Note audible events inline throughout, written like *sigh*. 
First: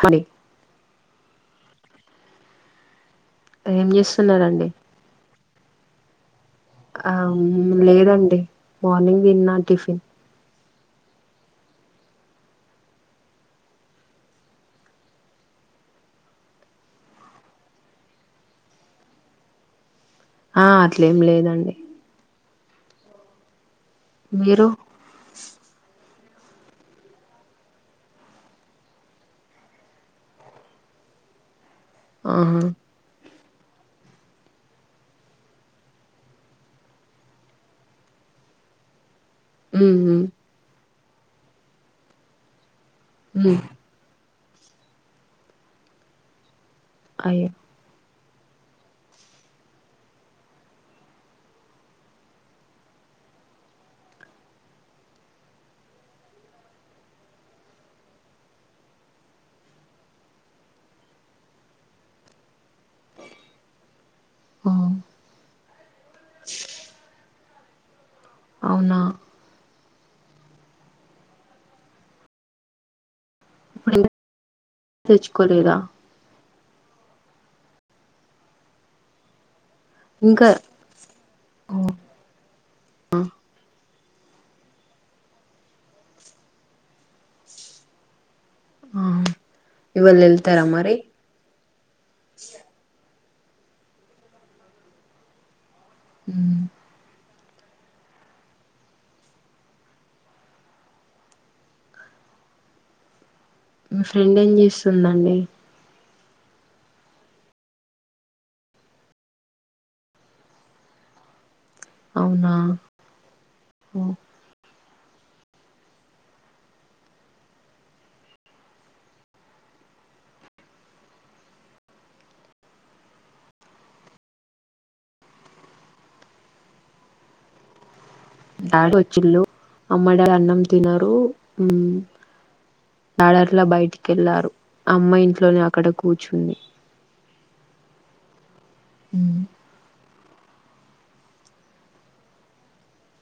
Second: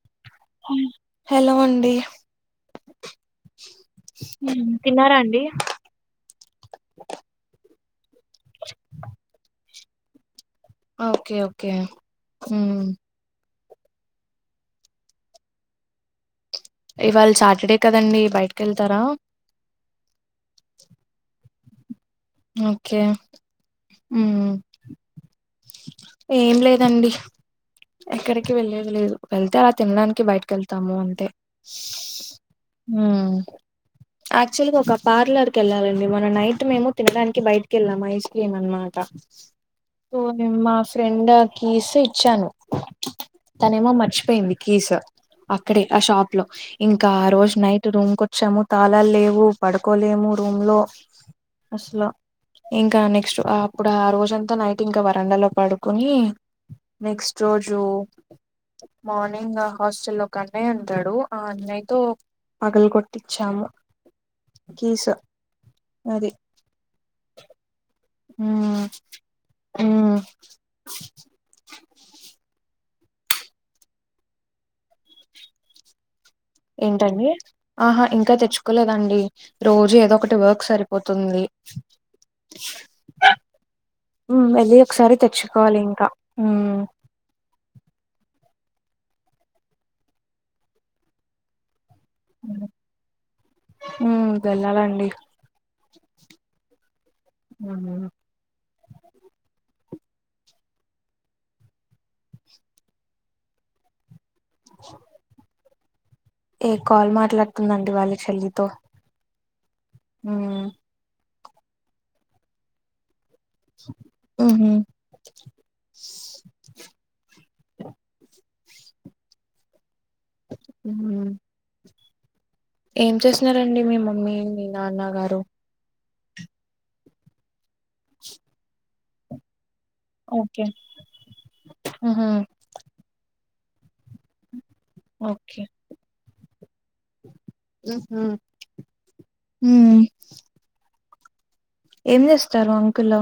Hi hello అండి ఏం చేస్తున్నారండి తిన్నారా అండి ఆ లేదండి మార్నింగ్ తిన్నా టిఫిన్ ఓకే ఓకే ఉమ్మ్ ఇవాళ సాటర్డే కదండి బయటకి ఎళ్తారా ఆ అట్లేం లేదండి ఓకే ఉమ్మ్ మీరు ఏం లేదండి ఎక్కడికి వెళ్లేది లేదు వెళ్తే అలా తినడానికి బయటకి ఎళ్తాము అంతే ఆహా ఉమ్మ్ యాక్చువల్‌గా ఒక పార్లర్‌కి ఎళ్ళాలండి మన నైట్ మేము తినడానికి బయటికెళ్ళాం ఐస్ క్రీమ్ అనమాట మ్మ్ఉమ్మ్ మా ఫ్రెండ్ కీస్ ఇచ్చాను ఉమ్ తనేమో మర్చిపోయింది కీసూ అక్కడే ఆ షాప్‌లో ఇంకా అయ్యో ఆరోజు నై ట్ రూమ్‌కొచ్చాము తాళాలు లేవు పడుకోలేము రూమ్‌లో అస్లా ఇంకా నెక్స్ట్ అప్పుడు ఆ రోజంతా నైట్ ఇంకా వరండాలో పడుకొని నెక్స్ట్ రోజు మార్నింగ్ ఆ హాస్టల్లో ఒక అన్నయ్య ఉంటాడు ఆ అన్నయ్యతో పగలు కొటిచ్చాము ఓ కీసూ అది ఉమ్మ్ అవునా ఉమ్మ్ *unintelligible* తెచ్చుకోలేదా ఏంటండి ఆహా ఇంకా తెచ్చుకోలేదండి రోజే ఏదో ఒకటి ఇంకా వర్క్ సరిపోతుంది ఓ ఉమ్ వెళ్ళి ఒకసారి తెచ్చుకోవాలి ఇంకా ఉమ్మ్ ఆ ఇవాళ ఎళ్తారా మరి ఉమ్మ్ వెళ్లాలండి ఉమ్ ఆ మీ ఫ్రెండ్ ఏం చేస్తుందండి ఏ కాల్ మాట్లాడుతుందండి వాళ్ళ చెల్లితో మ్ అవునా ఓ మ్ హు మ్ ఏం చేస్తున్నారండి మీ మమ్మీ మీ నాన్న గారు తాగొచ్చిల్ళు అమ్మడడ్ అన్నం ఓకే తినరు మ్ ఉహు డాడి అట్లా బయటికిెళ్లారు ఆ అమ్మ ఓకే ఇంట్లోనే అక్కడ కూర్చుంది మ్ హు ఉమ్ మ్ ఏం చేస్తారు అంకుల్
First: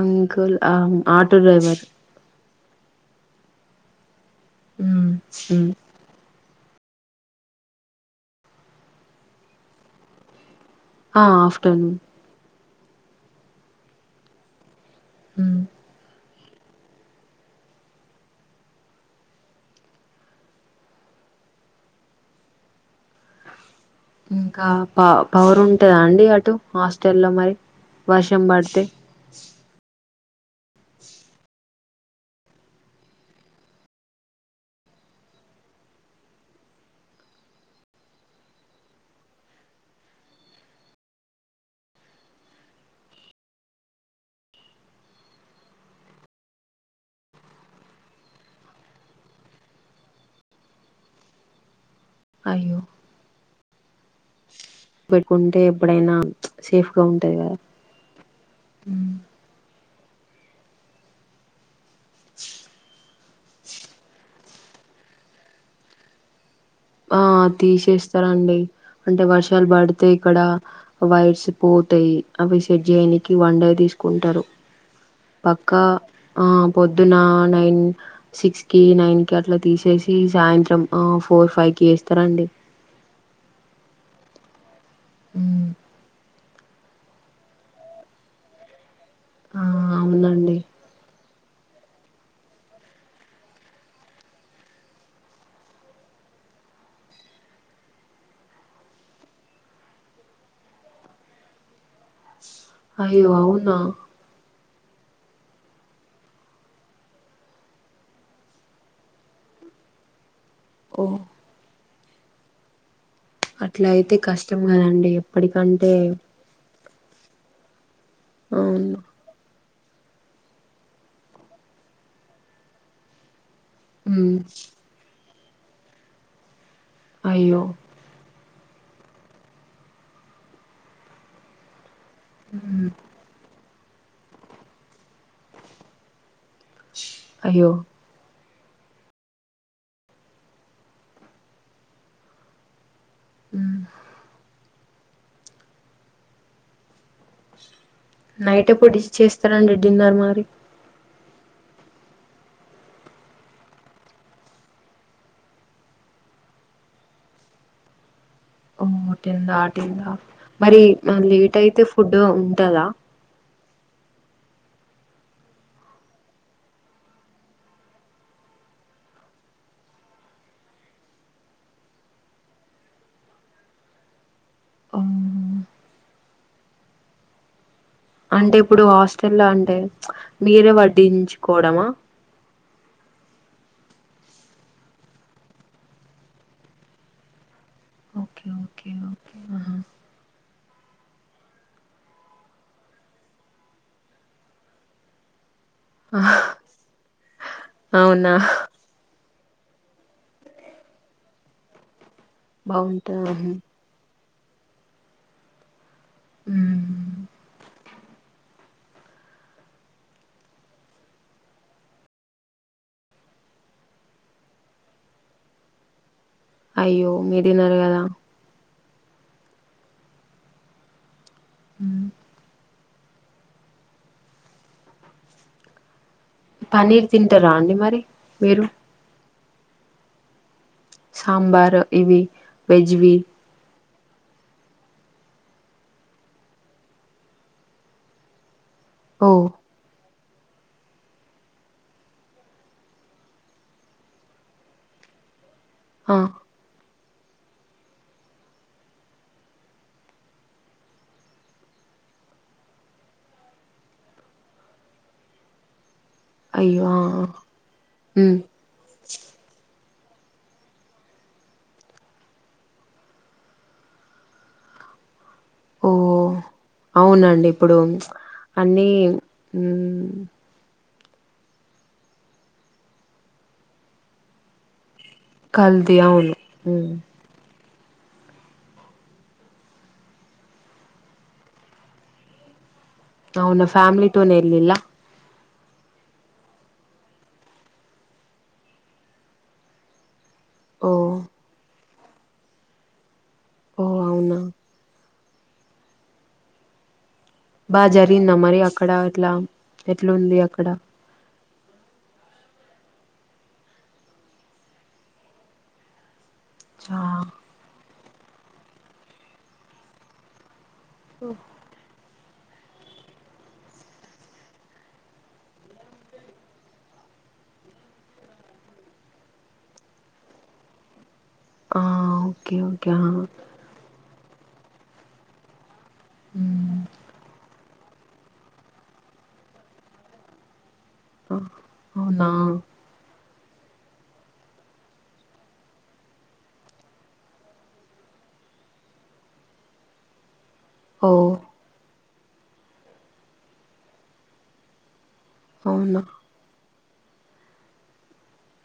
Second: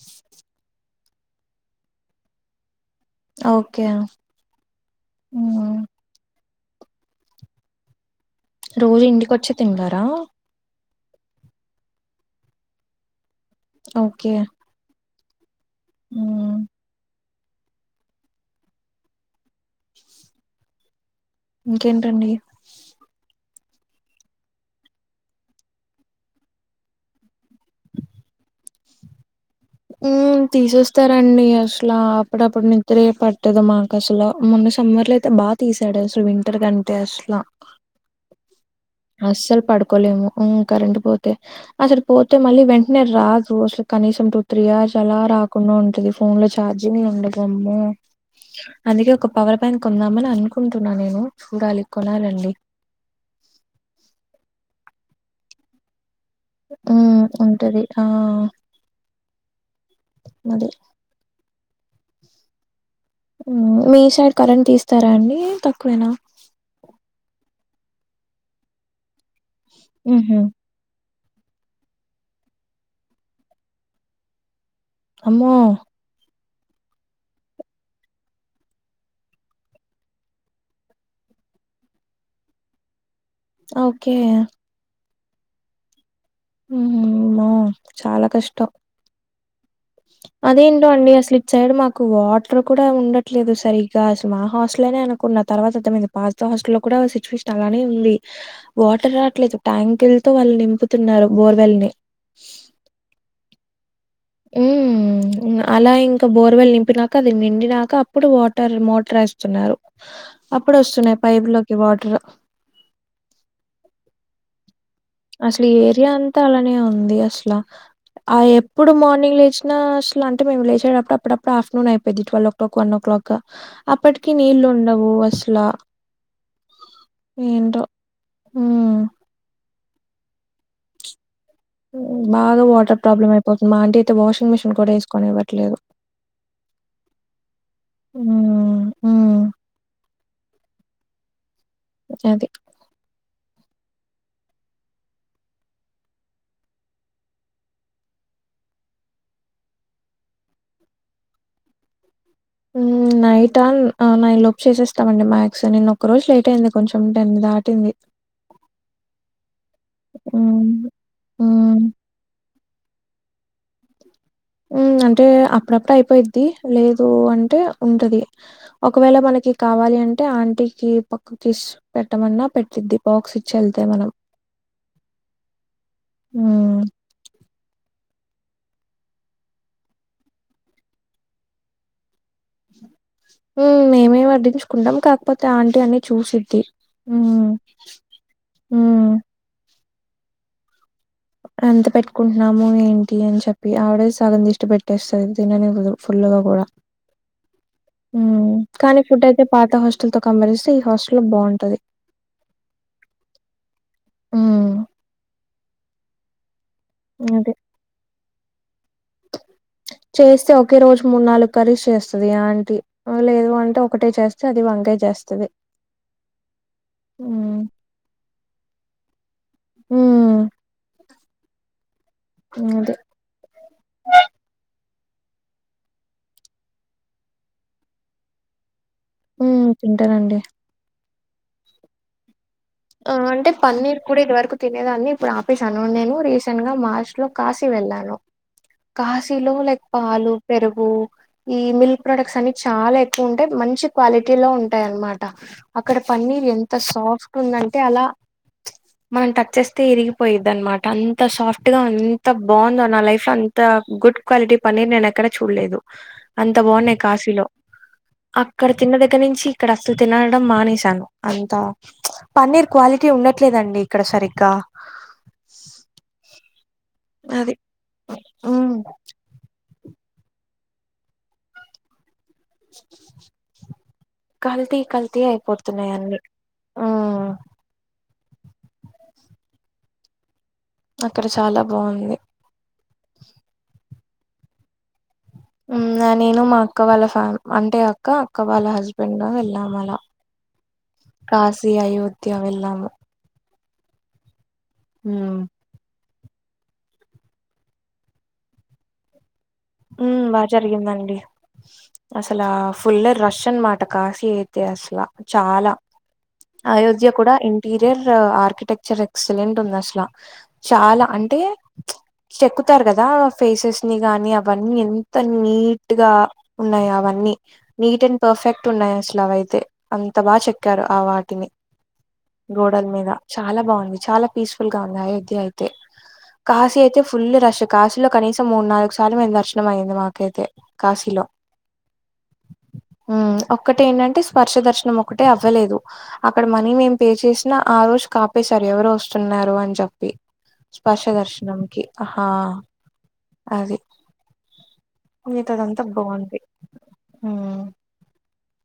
అంకుల్ అం ఆటో డ్రైవర్ ఓకే మ్ మ్ ఉమ్ రోజు ఇంటికోచ్చి తింటారా ఆ ఆఫ్టర్నూన్ ఓకే మ్ మ్ ఇంకేంటండి ఇంకా ప పౌవర్ ఉంటదా అండి అటు హాస్టల్లో మరి వర్షం పడితే మ్ తీసేస్తరండి అసలు అప్పుడప్పుడ్ ని దురే పట్టదు మాకు అసలు మొన్న సమ్మర్ లో అయితే బాగా తీసాడు అసలు వింటర్ కంటే అసలు ఓ అస్సలు పడుకోలేము మ్ కరెంట్ పోతే అసలు పోతే మళ్ళీ వెంటనే రాదు అసలు కనీసం టు త్రీ ఆవర్స్ అలా రాకుండా ఉంటది ఫోన్ లో ఛార్జింగ్ ఉండదమ్మో అందుకే ఒక పవర్ బ్యాంక్ కొందామని అనుకుంటున్నా నేను చూడాలి కొనాలండి అయ్యో పెట్టుకుంటే ఎప్పుడైనా మ్ ఉంటది ఆ హ మది *inaudible* మ్ మీ సైడ్ కరంట్ తీస్తారా అండి తక్కువేనా ఆ తీసేస్తారండి అంటే వర్షాలు పడితే హుహు. ఇక్కడ వైర్స్ పోతయి అవి సెట్ జేయనీకి వన్ డే తిసుకుంటారు అమ్మో! పక్కా ఆ పొద్దున నైన్ సిక్స్ కి నైన్ కి అట్లా తీసేసి సాయంత్రం ఆ ఫోర్ ఫైవ్ కేస్తారండి ఓకే మ్ మ్ హూ అమ్మో చాలా కష్టం ఆ అవునండి అదేంటో అండి అసలు ఇటు సైడ్ మాకు వాటర్ కూడా ఉండట్లేదు సరిగ్గా అసలు మా హాస్టల్నే అనుకున్న తర్వాత అర్ధమైంది పాత హాస్టల్ లో కుడా సిచ్యువేషన్ అలానే ఉంది వాటర్ రావట్లేదు ట్యాంకుల్ తో వాళ్ళు నింపుతున్నారు బోర్వెల్ని అయ్యో అవునా ఉమ్ అలా ఇంకా బోర్వెల్ నింపినాక అది నిండినాక అప్పుడు వాటర్ మోటర్ యేస్తున్నారు అప్పుడు ఓ వస్తున్నాయి పైపు లోకి వాటర్ అట్లా అయితే కష్టం కదండి అసలు ఈ ఎప్పటికంటే ఏరియా అంతా అలానే ఉంది అసలు ఆ ఎప్పుడు అవును మార్నింగ్ లే ఆ అంటే మేము లేచేటపుడప్పుడప్పు ఆఫ్టర్నూన్ అయిపోద్ది twelve o'clock one o'clock అప్పటికి ఉమ్ నీళ్ళు ఉండవు అసలా అయ్యో ఏంటో ఉమ్ బాగా ఉమ్, వాటర్ ప్రాబ్లమ్ అ అయిపోతుంది మా అంటి అయితే వాషింగ్ మిషిన్ కూడా ఏస్ కొనివ్వట్లేదు అయ్యో ఉహ్ ఉహ్ అది ఉ నైట్ ఎప్పుడూ డిష్ చేస్టారండి పెట్టిడిన్నర్ మరి ఉ నైట్ ఆన్ నైన్ లోలుప్ చేసేస్తామండి మ్యాక్స్ నిన ఒక రోజు లేట్ అయింది కొంచెం టెన్ని దాటింది అమ్మో టెన్ దాటింద హ్మ్. మరి లేట్ హ్మ్. అయితే ఫుడ్ ఉంటదా అంటే అప్పుడప్పుడు అయిపోయిద్ది లేదు అంటే ఉంటది ఒకవేళ మనకి కావాలి అంటే ఆంటీకి పక్కకి పెట్టమన్నా పెట్టిద్ది బాక్స్ ఇచ్చి వెళ్తే మనం అవును ఉ అంటే ఇప్పుడు హాస్టల్ అంటే మీరే వడ్డించుకోవడమా ఊం మేమే వడ్డించుకుంటాం కాకపోతే ఆంటీ అన్ని చూసిద్ది హుం హుం ఆహా ఎంత పెట్టుకుంటున్నాము ఏంటి అని చెప్పి ఆవిడే సగం దిష్టి పెట్టేస్తంది తిననిరు ఆహా. ఫుల్గా కూడా హు అవునా కానీ ఫుడ్ అయితే పాత హాస్టల్ తో కమ్మరిస్తే ఈ హాస్టల్ బాగుంటది బాగుంటా ఆహ హు ఉ అదే చేస్తే ఒకే రోజు మూడు నాలుగు కర్రీస్ చేస్తుది అంటి లేవు అంటే ఒకటే చేస్తే అది వంకాయ చేస్తుది అయ్యో మీ తిన్నారు కదా ఉ అది పన్నీర్ తింటారా అండి మరి మీరు ఉం తింటానండి సాంబార్ ఇవి ఆ వెజ్వి అంటే పన్నీర్ కూడా ఇదివరకు తినేదాన్ని ఇప్పుడు ఆపేశాను నేను రీసెంట్ గా మార్చ్ లో కాశీ వెళ్ళాను ఓ కాశీలో లైక్ పాలు పెరుగు ఈ మిల్క్ ప్రొడక్ట్స్ అన్ని చాలా ఎక్కువ ఉంటాయి. మంచి క్వాలిటీ లో ఉంటాయి అన్నమాట అక్కడ ఆ పన్నీర్ ఎంత సాఫ్ట్ ఉందంటే అలా మనం టచ్ చేస్తే ఇరిగిపోయది అనమాట అంత సాఫ్ట్ గా అంత బాగుందో నా లైఫ్ లో అం త గుడ్ క్వాలిటీ పన్నీర్ నేను ఎక్కడ చూడలేదు అంత అయ్యో బాగుండె ఆ ఆ కాశీలో ఉమ్ ఆక్కడ తిన్న దగ్గర నుంచి ఇక్కడ అస్లు తినడం మానేశాను అంతా పన్నీర్ క్వాలిటీ ఉండట్లేదండి. ఇక్కడ సరిగ్గా ఓ అవునండి అది ఇప్పుడు ఉమ్ అన్నీ కల్తీ కల్తీ అయిపో కల్తీ అవును అక్కడ చాలా బాగుంది అవున ఫ్యామిలీ తోనే ఎల్లిల్ల ఇంగ నేను మా అక్క వాళ్ళ ఫ్యా అంటే అక్క అక్క వాళ్ళ హస్బెండ్ వెళ్ళాం అలా ఓ కాశీ అయోధ్య వెళ్ళము ఓ అవునా హ్ బాగా జరిగిందా మరి అక్కడ ఆట్లా హ్ బాగా జరిగిందండి అసల ఫుల్ రష్ అన్నమాట కాశీ అయితే అసలు చాలా చా అయోధ్య కూడా ఇంటీరియర్ ఆర్కిటెక్చర్ ఎక్సలెంట్ ఉంది. అసలా చాలా అంటే చెక్కుతారు. కదా ఫేసెస్ ని గాని అవి అవన్నీ ఎంత నీట్గా ఉన్నాయే అవన్నీ నీట్ అండ్ పర్ఫెక్ట్ ఉన్నాయి. అసల అవైతే అంత బాగా చెక్కారు ఆ వాటిని ఆ ఓకే గోడల ఓకే ఆ మీద చాలా బాగుంది చాలా పీస్ఫుల్ గా ఉంది. అయోధ్య అయితే ఉమ్ కాశీ అయితే ఫుల్ రష్ కాశీలో కనీసం మూడు నాలుగు సార్లు దర్శనం అయింది. మాకైతే కాశీలో ఆ అవునా ఒక్కటే ఏంటంటే స్పర్శ దర్శనం ఒకటే అవ్వలేదు అక్కడ మనీ మేం పే చేసినా ఆ రోజు ఆపేశారు ఎవరో వస్తున్నారు. అని చెప్పి స్పర్శ ఓ దర్శనంకి హా అది మిగతాదంతా అవునా బాగుంధి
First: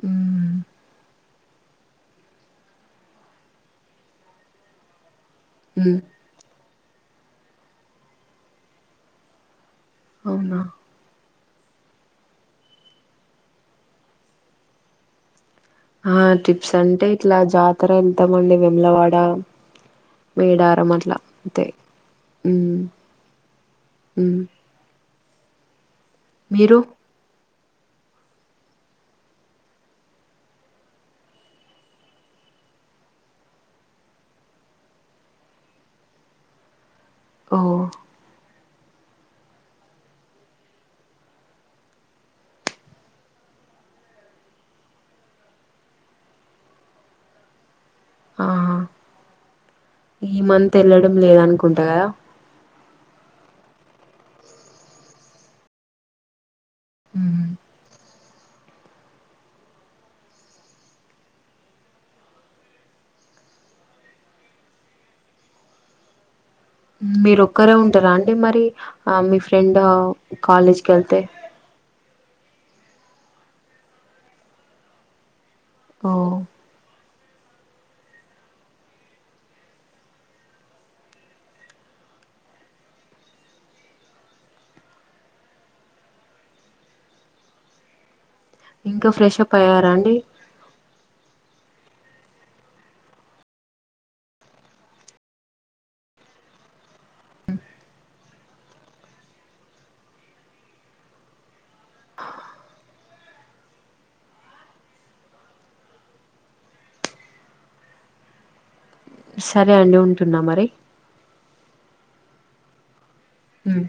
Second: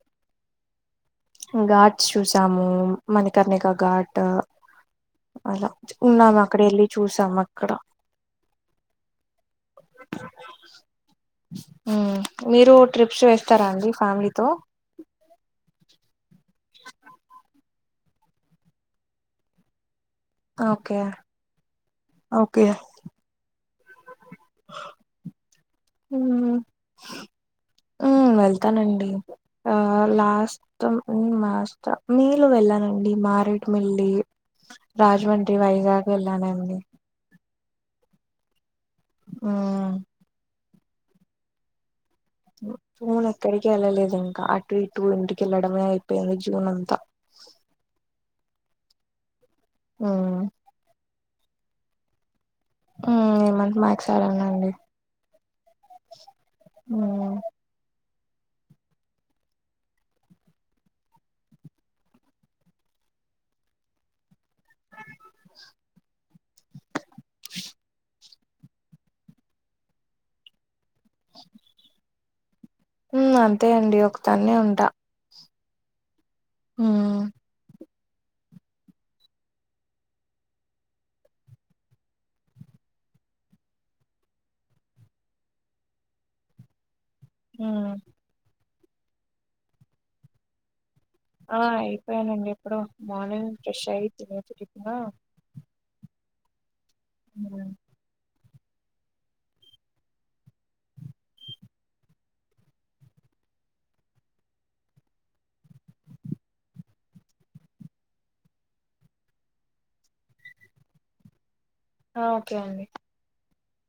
ఉ ఘాట్స్ చూసాము మణకర్ణిక ఘాట్ అలా ఉమ్ ఉన్నాం అక్కడ వెళ్ళి చూసాం ఆ అక్కడ అవునా హ్ మీరు ట్రిప్స్ వేస్తారా అండి. ఫ్యామిలీతో ఆ ట్రిప్స్ అంటే ఇట్లా జాతర వెళ్తాం అండి వేములవాడ మేడారం ఓకే ఆట్ల అంతే ఓకే మీరు హ్ హు వెళ్తానండి ఆ లాస్ట్ మొత్తం మాస్త మీరు వెళ్ళనండి మారేడుమిల్లి రాజమండ్రి వైజాగ్ వెళ్ళానండి ఓ ఆ జూన్ ఎక్కడికి వెళ్ళలేదు ఇంకా అటు ఇటు ఇంటికెళ్ళడమే అయిపోయింది జూన్ అంతా ఆహా ఈ మ్మ్ మంత్ ఏళ్ళడం లేదనుకుంటా కదా ఉ ఈ మంత్ మాక్స్ ఎల్లనండి ఉ టి మీరు ఒక్కరే ఉంటారా అండి మరి ఆ మీ ఫ్రెండ్ కాలేజ్కికేళ్తే హ్మ్ అంతే అండి ఒకదాన్నే ఉంటా ఓ ఉహ్ హు ఇంకా ఫ్రెష్ అప్ అయ్యారా అండి ఆ అయిపోయానండి ఎప్పుడు మార్నింగ్ ఫ్రెష్ అయి తినేసి టిఫిను ఉ సరే అండి ఉంటున్నా మరి ఆ ఓకే అండి ఉమ్